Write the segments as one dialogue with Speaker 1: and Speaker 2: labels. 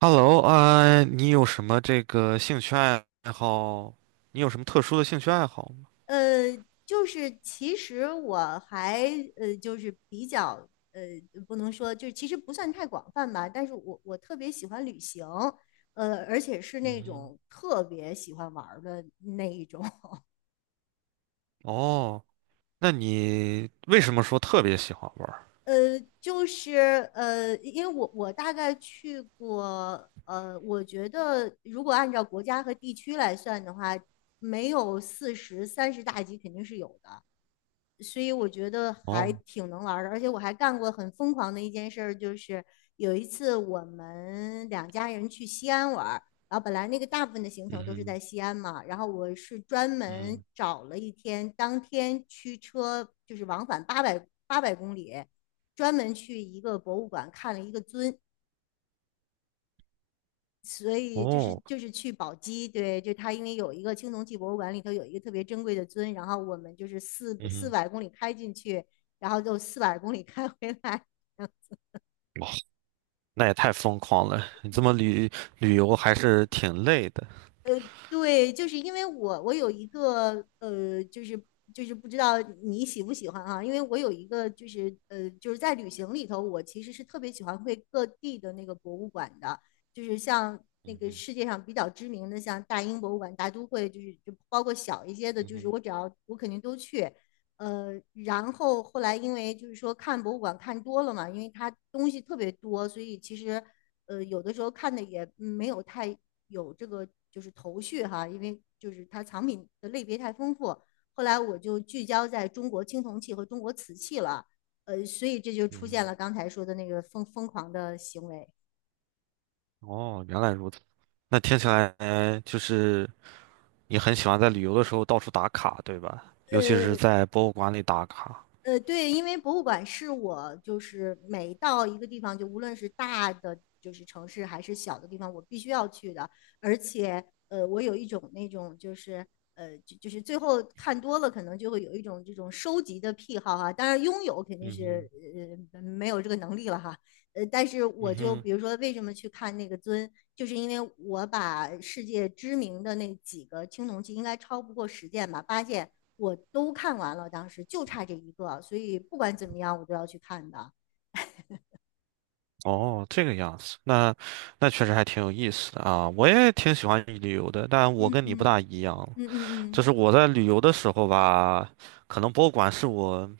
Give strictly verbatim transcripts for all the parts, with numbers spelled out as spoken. Speaker 1: Hello 啊，你有什么这个兴趣爱好？你有什么特殊的兴趣爱好吗？
Speaker 2: 呃，就是其实我还呃，就是比较呃，不能说，就是其实不算太广泛吧，但是我我特别喜欢旅行，呃，而且是
Speaker 1: 嗯
Speaker 2: 那
Speaker 1: 哼，
Speaker 2: 种特别喜欢玩儿的那一种。
Speaker 1: 哦，那你为什么说特别喜欢玩儿？
Speaker 2: 呃，就是呃，因为我我大概去过，呃，我觉得如果按照国家和地区来算的话，没有四十、三十大几肯定是有的，所以我觉得还
Speaker 1: 哦，
Speaker 2: 挺能玩儿的。而且我还干过很疯狂的一件事儿，就是有一次我们两家人去西安玩儿，然后本来那个大部分的行程
Speaker 1: 嗯
Speaker 2: 都是
Speaker 1: 哼，
Speaker 2: 在西安嘛，然后我是专门
Speaker 1: 嗯，
Speaker 2: 找了一天，当天驱车就是往返八百八百公里。专门去一个博物馆看了一个尊，所以就是
Speaker 1: 哦，
Speaker 2: 就是去宝鸡。对，就他因为有一个青铜器博物馆里头有一个特别珍贵的尊，然后我们就是四
Speaker 1: 嗯
Speaker 2: 四
Speaker 1: 哼，
Speaker 2: 百公里开进去，然后就四百公里开回来。
Speaker 1: 哇，那也太疯狂了！你这么旅旅游还是挺累的。
Speaker 2: 呃，对，就是因为我我有一个呃，就是就是不知道你喜不喜欢啊，因为我有一个就是呃，就是在旅行里头，我其实是特别喜欢会各地的那个博物馆的，就是像那
Speaker 1: 嗯
Speaker 2: 个
Speaker 1: 哼，
Speaker 2: 世界上比较知名的，像大英博物馆、大都会，就是就包括小一些的，
Speaker 1: 嗯
Speaker 2: 就是
Speaker 1: 哼，
Speaker 2: 我只要我肯定都去。呃，然后后来因为就是说看博物馆看多了嘛，因为它东西特别多，所以其实呃，有的时候看的也嗯没有太有这个就是头绪哈，因为就是它藏品的类别太丰富。后来我就聚焦在中国青铜器和中国瓷器了，呃，所以这就出现
Speaker 1: 嗯，
Speaker 2: 了刚才说的那个疯疯狂的行为。
Speaker 1: 哦，原来如此。那听起来就是你很喜欢在旅游的时候到处打卡，对吧？尤其是
Speaker 2: 呃，
Speaker 1: 在博物馆里打卡。
Speaker 2: 呃，对，因为博物馆是我就是每到一个地方，就无论是大的就是城市还是小的地方，我必须要去的。而且，呃，我有一种那种就是呃，就就是最后看多了，可能就会有一种这种收集的癖好哈。当然，拥有肯定
Speaker 1: 嗯
Speaker 2: 是
Speaker 1: 哼，
Speaker 2: 呃呃没有这个能力了哈。
Speaker 1: 嗯哼。哦，这个样子，那那确实还挺有意思的啊！我也挺喜欢旅游的，但我跟你不大一样，就是我在旅游的时候吧，可能博物馆是我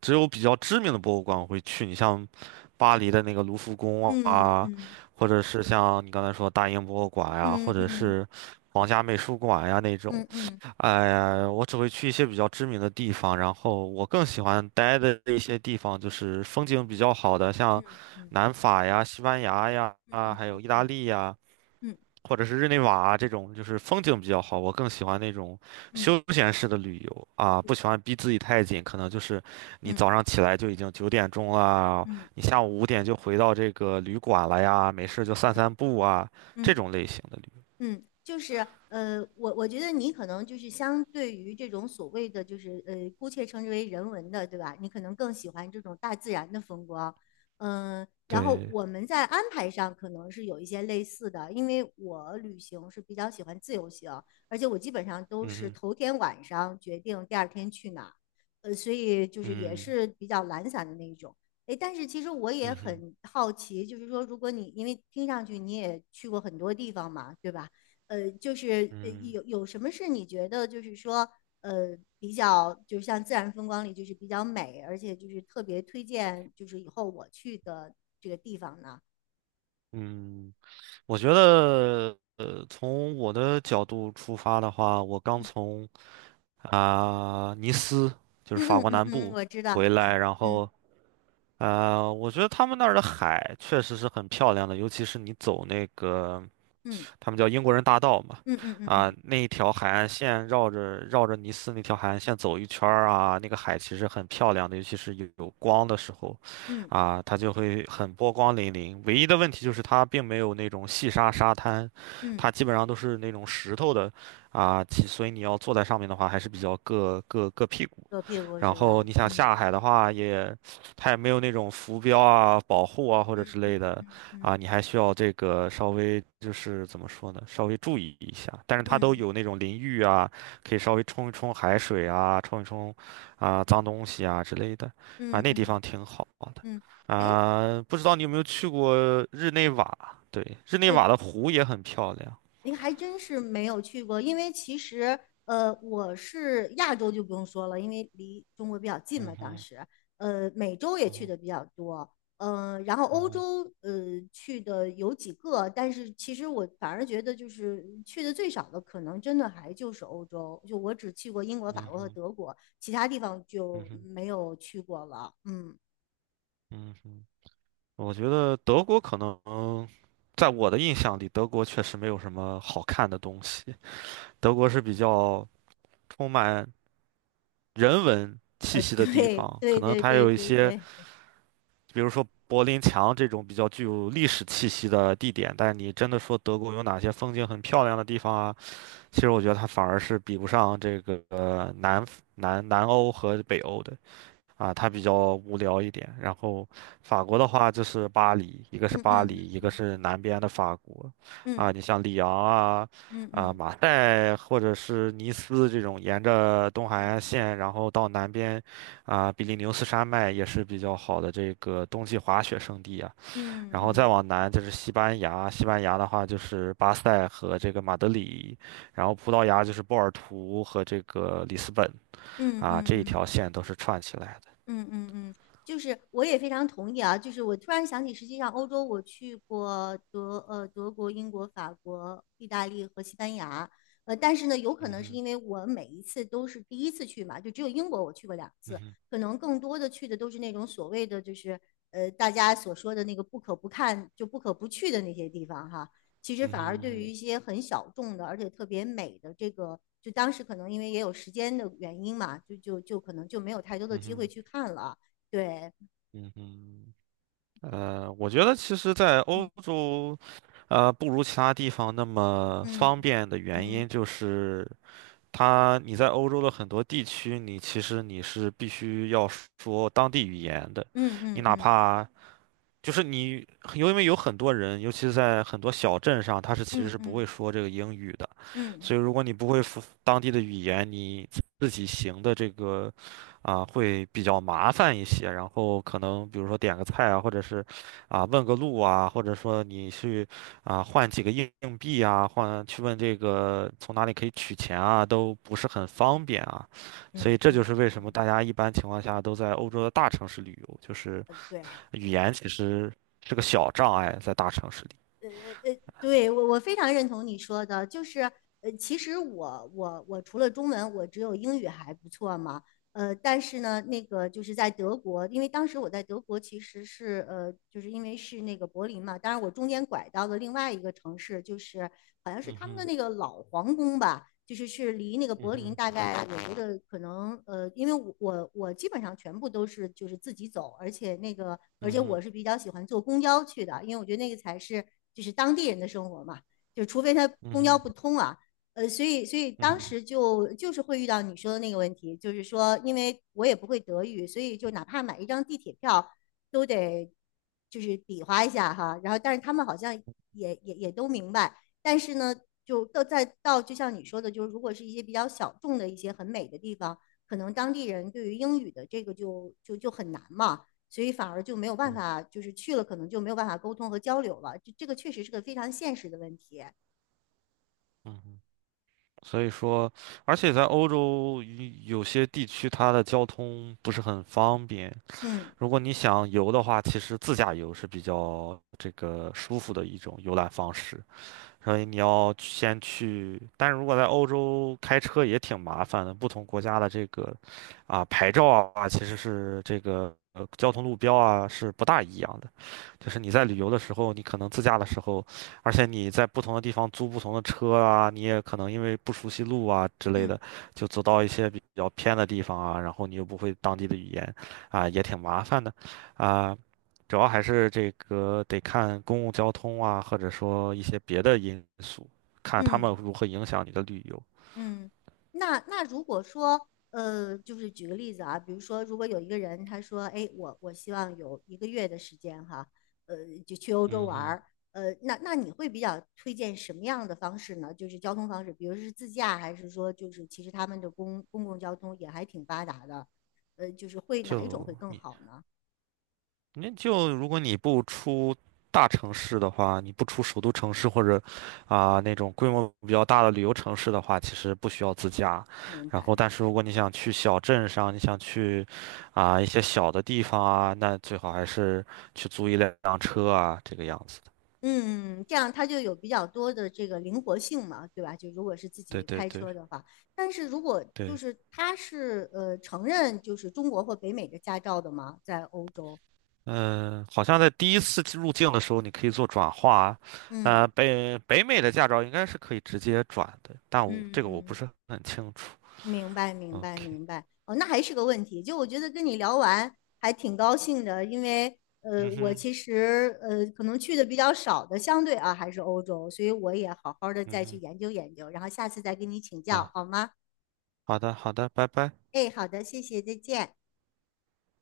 Speaker 1: 只有比较知名的博物馆我会去，你像巴黎的那个卢浮宫啊，或者是像你刚才说大英博物馆呀、或者是皇家美术馆呀、那种。哎呀，我只会去一些比较知名的地方，然后我更喜欢待的一些地方就是风景比较好的，像南法呀、西班牙呀，啊，还有意大利呀，或者是日内瓦啊这种，就是风景比较好。我更喜欢那种休闲式的旅游啊，不喜欢逼自己太紧，可能就是你早上起来就已经九点钟了，你下午五点就回到这个旅馆了呀，没事就散散步啊，这种类型的旅游。
Speaker 2: 嗯，就是呃，我我觉得你可能就是相对于这种所谓的就是呃，姑且称之为人文的，对吧？你可能更喜欢这种大自然的风光。嗯、然后
Speaker 1: 对，
Speaker 2: 我们在安排上可能是有一些类似的，因为我旅行是比较喜欢自由行，而且我基本上都
Speaker 1: 嗯
Speaker 2: 是
Speaker 1: 哼
Speaker 2: 头天晚上决定第二天去哪儿，呃，所以就是也
Speaker 1: 嗯
Speaker 2: 是比较懒散的那一种。诶，但是其实我也
Speaker 1: 嗯哼
Speaker 2: 很好奇，就是说，如果你因为听上去你也去过很多地方嘛，对吧？呃，就是呃
Speaker 1: 嗯。
Speaker 2: 有有什么是你觉得就是说呃比较，就像自然风光里就是比较美，而且就是特别推荐，就是以后我去的这个地方呢？
Speaker 1: 嗯，我觉得，呃，从我的角度出发的话，我刚从啊、尼斯，就是
Speaker 2: 嗯
Speaker 1: 法
Speaker 2: 嗯
Speaker 1: 国
Speaker 2: 嗯
Speaker 1: 南
Speaker 2: 嗯，
Speaker 1: 部
Speaker 2: 我知道。
Speaker 1: 回来，
Speaker 2: 嗯
Speaker 1: 然后，呃，我觉得他们那儿的海确实是很漂亮的，尤其是你走那个。
Speaker 2: 嗯
Speaker 1: 他们叫英国人大道嘛，
Speaker 2: 嗯嗯嗯嗯
Speaker 1: 啊，
Speaker 2: 嗯
Speaker 1: 那一条海岸线绕着绕着尼斯那条海岸线走一圈儿啊，那个海其实很漂亮的，尤其是有有光的时候，
Speaker 2: 嗯
Speaker 1: 啊，它就会很波光粼粼。唯一的问题就是它并没有那种细沙沙滩，
Speaker 2: 嗯，
Speaker 1: 它基本上都是那种石头的，啊，其所以你要坐在上面的话，还是比较硌硌硌屁股。
Speaker 2: 左屁股
Speaker 1: 然
Speaker 2: 是
Speaker 1: 后
Speaker 2: 吧？
Speaker 1: 你想
Speaker 2: 嗯
Speaker 1: 下海的话也，它也没有那种浮标啊、保护啊或者
Speaker 2: 嗯
Speaker 1: 之类
Speaker 2: 嗯
Speaker 1: 的
Speaker 2: 嗯嗯
Speaker 1: 啊，你还需要这个稍微就是怎么说呢，稍微注意一下。但是它都
Speaker 2: 嗯
Speaker 1: 有那种淋浴啊，可以稍微冲一冲海水啊，冲一冲啊脏东西啊之类的啊，
Speaker 2: 嗯
Speaker 1: 那地
Speaker 2: 嗯
Speaker 1: 方挺好的
Speaker 2: 嗯，嗯哎。
Speaker 1: 啊。不知道你有没有去过日内瓦？对，日内
Speaker 2: 呃
Speaker 1: 瓦的湖也很漂亮。
Speaker 2: 您还真是没有去过，因为其实呃，我是亚洲就不用说了，因为离中国比较近
Speaker 1: 嗯
Speaker 2: 嘛，当
Speaker 1: 哼，
Speaker 2: 时呃，美洲也
Speaker 1: 嗯
Speaker 2: 去
Speaker 1: 哼，
Speaker 2: 的比较多，呃，然后
Speaker 1: 嗯
Speaker 2: 欧
Speaker 1: 哼，
Speaker 2: 洲呃去的有几个，但是其实我反而觉得就是去的最少的，可能真的还就是欧洲，就我只去过英国、法国和德国，其他地方
Speaker 1: 嗯
Speaker 2: 就
Speaker 1: 哼，
Speaker 2: 没有去过了。嗯，
Speaker 1: 嗯哼。我觉得德国可能，在我的印象里，德国确实没有什么好看的东西。德国是比较充满人文气
Speaker 2: 呃，
Speaker 1: 息的地
Speaker 2: 对
Speaker 1: 方，可
Speaker 2: 对
Speaker 1: 能
Speaker 2: 对
Speaker 1: 它
Speaker 2: 对
Speaker 1: 有一
Speaker 2: 对
Speaker 1: 些，
Speaker 2: 对，
Speaker 1: 比如说柏林墙这种比较具有历史气息的地点。但你真的说德国有哪些风景很漂亮的地方啊？其实我觉得它反而是比不上这个呃南南南欧和北欧的。啊，它比较无聊一点。然后法国的话就是巴黎，一个是
Speaker 2: 嗯
Speaker 1: 巴黎，
Speaker 2: 嗯
Speaker 1: 一个是南边的法国，啊，
Speaker 2: 嗯
Speaker 1: 你像里昂啊，
Speaker 2: 嗯嗯
Speaker 1: 啊
Speaker 2: 嗯
Speaker 1: 马赛或者是尼斯这种，沿着东海岸
Speaker 2: 嗯
Speaker 1: 线，然后到南边，啊比利牛斯山脉也是比较好的这个冬季滑雪胜地啊。
Speaker 2: 嗯嗯。嗯
Speaker 1: 然后再
Speaker 2: 嗯
Speaker 1: 往南就是西班牙，西班牙的话就是巴塞和这个马德里，然后葡萄牙就是波尔图和这个里斯本
Speaker 2: 嗯
Speaker 1: 啊，
Speaker 2: 嗯
Speaker 1: 这一条
Speaker 2: 嗯
Speaker 1: 线都是串起来的。
Speaker 2: 嗯嗯嗯，就是我也非常同意啊。就是我突然想起，实际上欧洲我去过德呃德国、英国、法国、意大利和西班牙。呃，但是呢，有可
Speaker 1: 嗯
Speaker 2: 能是
Speaker 1: 哼。
Speaker 2: 因为我每一次都是第一次去嘛，就只有英国我去过两
Speaker 1: 嗯
Speaker 2: 次，
Speaker 1: 哼，
Speaker 2: 可能更多的去的都是那种所谓的就是呃大家所说的那个不可不看就不可不去的那些地方哈。其实
Speaker 1: 嗯
Speaker 2: 反而对于
Speaker 1: 哼，
Speaker 2: 一些很小众的，而且特别美的这个，就当时可能因为也有时间的原因嘛，就就就可能就没有太多的
Speaker 1: 嗯
Speaker 2: 机会
Speaker 1: 哼，
Speaker 2: 去看了。对
Speaker 1: 嗯哼，
Speaker 2: 对，
Speaker 1: 呃，我觉得其实，在欧
Speaker 2: 嗯
Speaker 1: 洲，呃，不如其他地方那么
Speaker 2: 嗯
Speaker 1: 方便的原
Speaker 2: 嗯
Speaker 1: 因，就是它你在欧洲的很多地区，你其实你是必须要说当地语言的，
Speaker 2: 嗯
Speaker 1: 你
Speaker 2: 嗯
Speaker 1: 哪
Speaker 2: 嗯
Speaker 1: 怕就是你，因为有很多人，尤其是在很多小镇上，他是其实
Speaker 2: 嗯
Speaker 1: 是不
Speaker 2: 嗯
Speaker 1: 会说这个英语的，
Speaker 2: 嗯
Speaker 1: 所以如果你不会说当地的语言，你自己行的这个啊、会比较麻烦一些。然后可能比如说点个菜啊，或者是啊、问个路啊，或者说你去啊、换几个硬硬币啊，换去问这个从哪里可以取钱啊，都不是很方便啊。所
Speaker 2: 嗯
Speaker 1: 以这就
Speaker 2: 嗯
Speaker 1: 是为什么
Speaker 2: 嗯，
Speaker 1: 大家一般情况下都在欧洲的大城市旅游，就是。
Speaker 2: 对。
Speaker 1: 语言其实是个小障碍，在大城市里。
Speaker 2: 对，我我非常认同你说的，就是呃，其实我我我除了中文，我只有英语还不错嘛。呃，但是呢，那个就是在德国，因为当时我在德国其实是呃，就是因为是那个柏林嘛，当然我中间拐到了另外一个城市，就是好像是
Speaker 1: 嗯
Speaker 2: 他们的
Speaker 1: 哼，
Speaker 2: 那个老皇宫吧。就是是离那个
Speaker 1: 嗯
Speaker 2: 柏林
Speaker 1: 哼，
Speaker 2: 大概，我觉得可能呃，因为我我我基本上全部都是就是自己走，而且那个而且
Speaker 1: 嗯哼，
Speaker 2: 我是比较喜欢坐公交去的，因为我觉得那个才是就是当地人的生活嘛，就除非他
Speaker 1: 嗯
Speaker 2: 公交
Speaker 1: 哼，
Speaker 2: 不通啊。呃，所以所以
Speaker 1: 嗯
Speaker 2: 当
Speaker 1: 哼，
Speaker 2: 时就就是会遇到你说的那个问题，就是说因为我也不会德语，所以就哪怕买一张地铁票都得就是比划一下哈，然后但是他们好像也也也都明白。但是呢，就到再到就像你说的，就是如果是一些比较小众的一些很美的地方，可能当地人对于英语的这个就就就很难嘛，所以反而就没有办
Speaker 1: 嗯
Speaker 2: 法，就是去了可能就没有办法沟通和交流了。这这个确实是个非常现实的问题。
Speaker 1: 嗯哼，所以说，而且在欧洲有有些地区，它的交通不是很方便。
Speaker 2: 嗯
Speaker 1: 如果你想游的话，其实自驾游是比较这个舒服的一种游览方式。所以你要先去，但是如果在欧洲开车也挺麻烦的，不同国家的这个啊牌照啊，其实是这个呃交通路标啊是不大一样的。就是你在旅游的时候，你可能自驾的时候，而且你在不同的地方租不同的车啊，你也可能因为不熟悉路啊之类
Speaker 2: 嗯
Speaker 1: 的，就走到一些比较偏的地方啊，然后你又不会当地的语言，啊，也挺麻烦的，啊。主要还是这个得看公共交通啊，或者说一些别的因素，看他们
Speaker 2: 嗯。
Speaker 1: 如何影响你的旅游。
Speaker 2: 嗯，那那如果说，呃，就是举个例子啊，比如说，如果有一个人他说，哎，我我希望有一个月的时间哈，呃，就去欧洲
Speaker 1: 嗯
Speaker 2: 玩
Speaker 1: 哼，
Speaker 2: 儿，呃，那那你会比较推荐什么样的方式呢？就是交通方式，比如是自驾，还是说就是其实他们的公公共交通也还挺发达的，呃，就是会哪一种会
Speaker 1: 就
Speaker 2: 更
Speaker 1: 你，
Speaker 2: 好呢？
Speaker 1: 那就如果你不出大城市的话，你不出首都城市或者啊、那种规模比较大的旅游城市的话，其实不需要自驾。
Speaker 2: 明
Speaker 1: 然后，
Speaker 2: 白。
Speaker 1: 但是如果你想去小镇上，你想去啊、一些小的地方啊，那最好还是去租一辆车啊，这个样子的。
Speaker 2: 嗯，这样它就有比较多的这个灵活性嘛，对吧？就如果是自
Speaker 1: 对
Speaker 2: 己
Speaker 1: 对
Speaker 2: 开
Speaker 1: 对
Speaker 2: 车的话，但是如果就
Speaker 1: 对。
Speaker 2: 是它是呃承认就是中国或北美的驾照的嘛，在欧洲，
Speaker 1: 嗯，好像在第一次入境的时候，你可以做转化。呃，
Speaker 2: 嗯
Speaker 1: 北北美的驾照应该是可以直接转的，但我这个我不
Speaker 2: 嗯，
Speaker 1: 是很清楚。
Speaker 2: 明白明白
Speaker 1: OK,
Speaker 2: 明白。哦，那还是个问题。就我觉得跟你聊完还挺高兴的，因为呃
Speaker 1: 嗯
Speaker 2: 我
Speaker 1: 哼，
Speaker 2: 其实呃可能去的比较少的，相对啊还是欧洲，所以我也好好的再去
Speaker 1: 嗯
Speaker 2: 研究研究，然后下次再跟你请
Speaker 1: 哼，
Speaker 2: 教
Speaker 1: 啊，
Speaker 2: 好吗？
Speaker 1: 好的，好的，拜拜。
Speaker 2: 哎，好的，谢谢，再见。